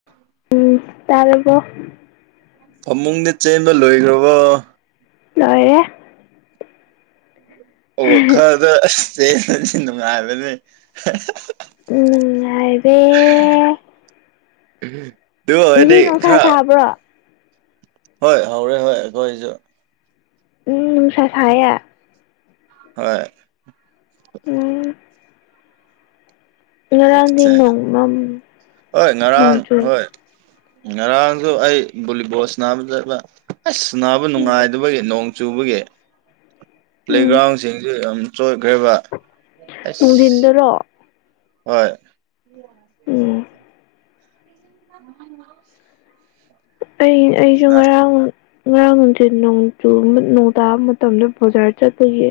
[unintelligible] ꯎꯝ ꯇꯥꯔꯔꯕꯣ ꯐꯃꯨꯡꯗ ꯆꯦꯟꯕ ꯂꯣꯏꯈ꯭ꯔꯕ ꯂꯣꯏꯌꯦꯦ ꯑꯣ ꯈꯔꯗ ꯑꯁ ꯆꯦꯟꯕꯗꯤ ꯅꯨꯡꯉꯥꯏꯕꯅꯦ ꯎꯉꯗ ꯇ ꯉꯁꯤ ꯑꯗꯤ ꯅꯨꯡꯁꯥ ꯈꯔ ꯁꯥꯕ꯭ꯔꯣ ꯍꯣꯏ ꯍꯧꯔꯦ ꯍꯣꯏ ꯑꯩꯈꯣꯏꯁꯨ ꯎꯝ ꯃꯅꯨꯡꯁꯥ ꯁꯦ ꯍꯣꯏ ꯎ ꯉꯔꯥꯡꯗꯤ ꯑꯠꯆꯥ ꯅꯣꯡ ꯃꯝ ꯍꯣꯏ ꯅꯣꯡ ꯉꯔꯥꯡ ꯆꯨꯏ ꯍꯣꯏ ꯉꯔꯥꯡꯁꯨ ꯑꯩ ꯕꯣꯂꯤꯕꯣꯁ ꯅꯥꯕ ꯆꯠꯕ ꯑꯁ ꯁꯥꯟꯅꯕ ꯅꯨꯡꯉꯥꯏꯗꯕꯒꯤ ꯅꯣꯡ ꯆꯨꯕꯒꯤ ꯎꯝ ꯄ꯭ꯂꯦꯒ꯭ꯔꯥꯎꯟꯁꯤꯡꯁꯨ ꯌꯥꯝ ꯆꯣꯏꯈ꯭ꯔꯔꯤꯕ ꯃꯨꯡꯗꯤꯤꯟꯗꯔꯣ ꯍꯣꯏ [inaudible] ꯎꯝ [unintelligible] ꯑꯩ ꯑꯩꯁꯨ ꯉꯔꯥꯡ ꯉꯔꯥꯡ ꯅꯨꯡꯊꯠ ꯅꯣꯡꯨ ꯅꯣꯡ ꯇꯥꯕ ꯃꯇꯝꯗ ꯕꯖꯥꯔ ꯆꯠꯄꯒꯤ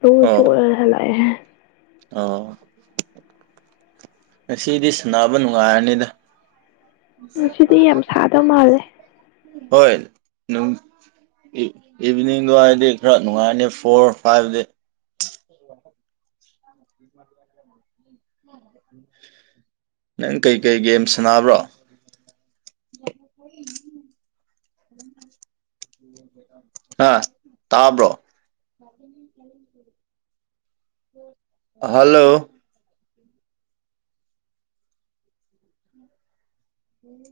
ꯇ ꯆ ꯍꯂꯑꯦ ꯑ ꯉꯁꯤꯗꯤ ꯁꯥꯟꯅꯕ ꯅꯨꯡꯉꯥꯏꯔꯅꯤꯗ ꯉ ꯁꯤꯗꯤ ꯌꯥꯝ ꯁꯥꯗꯕ ꯃꯥꯜꯂꯦ ꯍꯣꯏ ꯅ ꯏꯚꯤꯅꯤꯡꯗꯣ ꯍꯥꯏꯗꯤ ꯈꯔ ꯅꯨꯡꯉꯥꯏꯔꯅꯤ ꯐꯣꯔ ꯐꯥꯏꯚꯗꯤ [inaudible] ꯎꯝ ꯅꯪ ꯀꯩꯀꯩ ꯒꯦꯝ ꯁꯥꯟꯅꯕ꯭ꯔꯣ [unintelligible] ꯑ ꯇꯥꯕ꯭ꯔꯣ ꯃꯥ ꯍꯜꯂꯣ ꯎꯝ